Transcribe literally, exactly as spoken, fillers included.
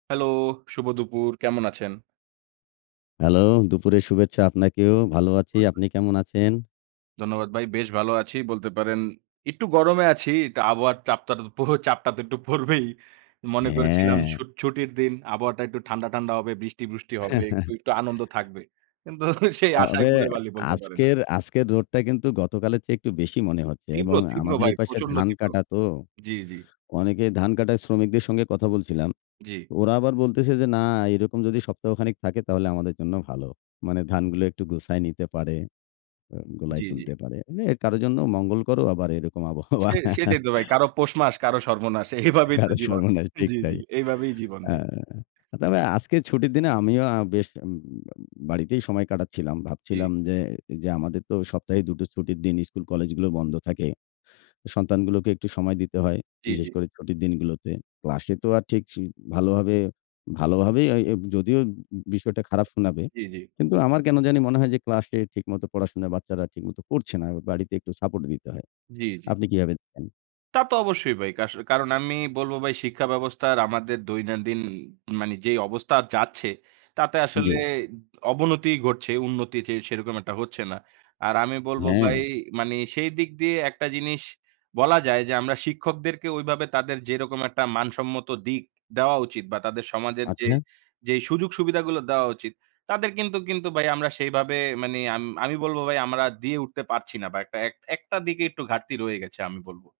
Hello, শুভ দুপুর। কেমন আছেন? হ্যালো, দুপুরে শুভেচ্ছা আপনাকেও। ভালো আছি। আপনি [unintelligible] কেমন আছেন? ধন্যবাদ ভাই। বেশ ভালো আছি। বলতে পারেন। একটু গরমে আছি। কা আবহাওয়ার চাপটা প চাপটা তো একটু পড়বেই। মনে করেছিলাম হ্যাঁ। ছুটির দিন আবহাওয়াটা একটু ঠান্ডা, ঠান্ডা হবে, বৃষ্টি, বৃষ্টি হবে, একটু, একটু আনন্দ থাকবে। কিন্তু সেই আশায় তবে ঘুরে বালি বলতে পারেন। আজকের আজকের রোদটা কিন্তু গতকালের চেয়ে একটু বেশি মনে হচ্ছে তীব্র, এবং তীব্র আমাদের ভাই এপাশে প্রচণ্ড ধান তীব্র। কাটা তো। জি, জি। অনেকে ধান কাটায় শ্রমিকদের সঙ্গে কথা বলছিলাম। জি। ওরা আবার বলতেছে যে, না এরকম যদি সপ্তাহখানেক থাকে তাহলে আমাদের জন্য ভালো। মানে ধানগুলো একটু গুছায় নিতে পারে, অ গোলায় জি, জি। তুলতে পারে। এ কারো জন্য মঙ্গলকরও আবার এরকম আবহাওয়া। সে সেটাই তো ভাই। কারো পৌষ মাস, কারো সর্বনাশ। এইভাবেই তো কারো জীবন। সর্বনাশ ঠিক জি, জি, তাই। এইভাবেই জীবন আ ভাই। তবে আজকে ছুটির দিনে আমিও আ বেশ বাড়িতেই সময় কাটাচ্ছিলাম। জি। ভাবছিলাম যে যে, আমাদের তো সপ্তাহে দু টো ছুটির দিন স্কুল-কলেজগুলো বন্ধ থাকে। সন্তানগুলোকে একটু সময় দিতে হয়। জি, বিশেষ জি। করে ছুটির দিনগুলোতে। ক্লাসে তো আর ঠিক স ভালোভাবে, ভালোভাবেই এ যদিও বিষয়টা খারাপ শোনাবে। জি, জি। কিন্তু আমার কেনো জানি মনে হয় যে, ক্লাসে ঠিকমতো পড়াশোনায় বাচ্চারা ঠিকমতো পড়ছে না। বাড়িতে একটু সাপোর্ট দিতে হয়। জি, জি। আপনি কিভাবে দেখেন? তা তো অবশ্যই ভাই। কাস কারণ আমি বলবো ভাই শিক্ষা ব্যবস্থার আমাদের দৈনন্দিন মানে যে, অবস্থা যাচ্ছে তাতে আসলে জি। অবনতিই ঘটছে। উন্নতি সেরকম একটা হচ্ছে না। আর আমি বলবো ভাই হ্যাঁ। মানি সেই দিক দিয়ে একটা জিনিস বলা যায় যে, আমরা শিক্ষকদেরকে ঐভাবে তাদের যেরকম একটা মানসম্মত দিক দেওয়া উচিত বা তাদের সমাজের যে, আচ্ছা। যে, সুযোগ-সুবিধাগুলো দেওয়া উচিত তাদের কিন্তু কিন্তু ভাই আমরা সেভাবে মানে আমি বলবো ভাই আমরা দিয়ে উঠতে পারছি না। বা একটা একটা দিকে একটু ঘাটতি রয়ে গেছে আমি বলবো।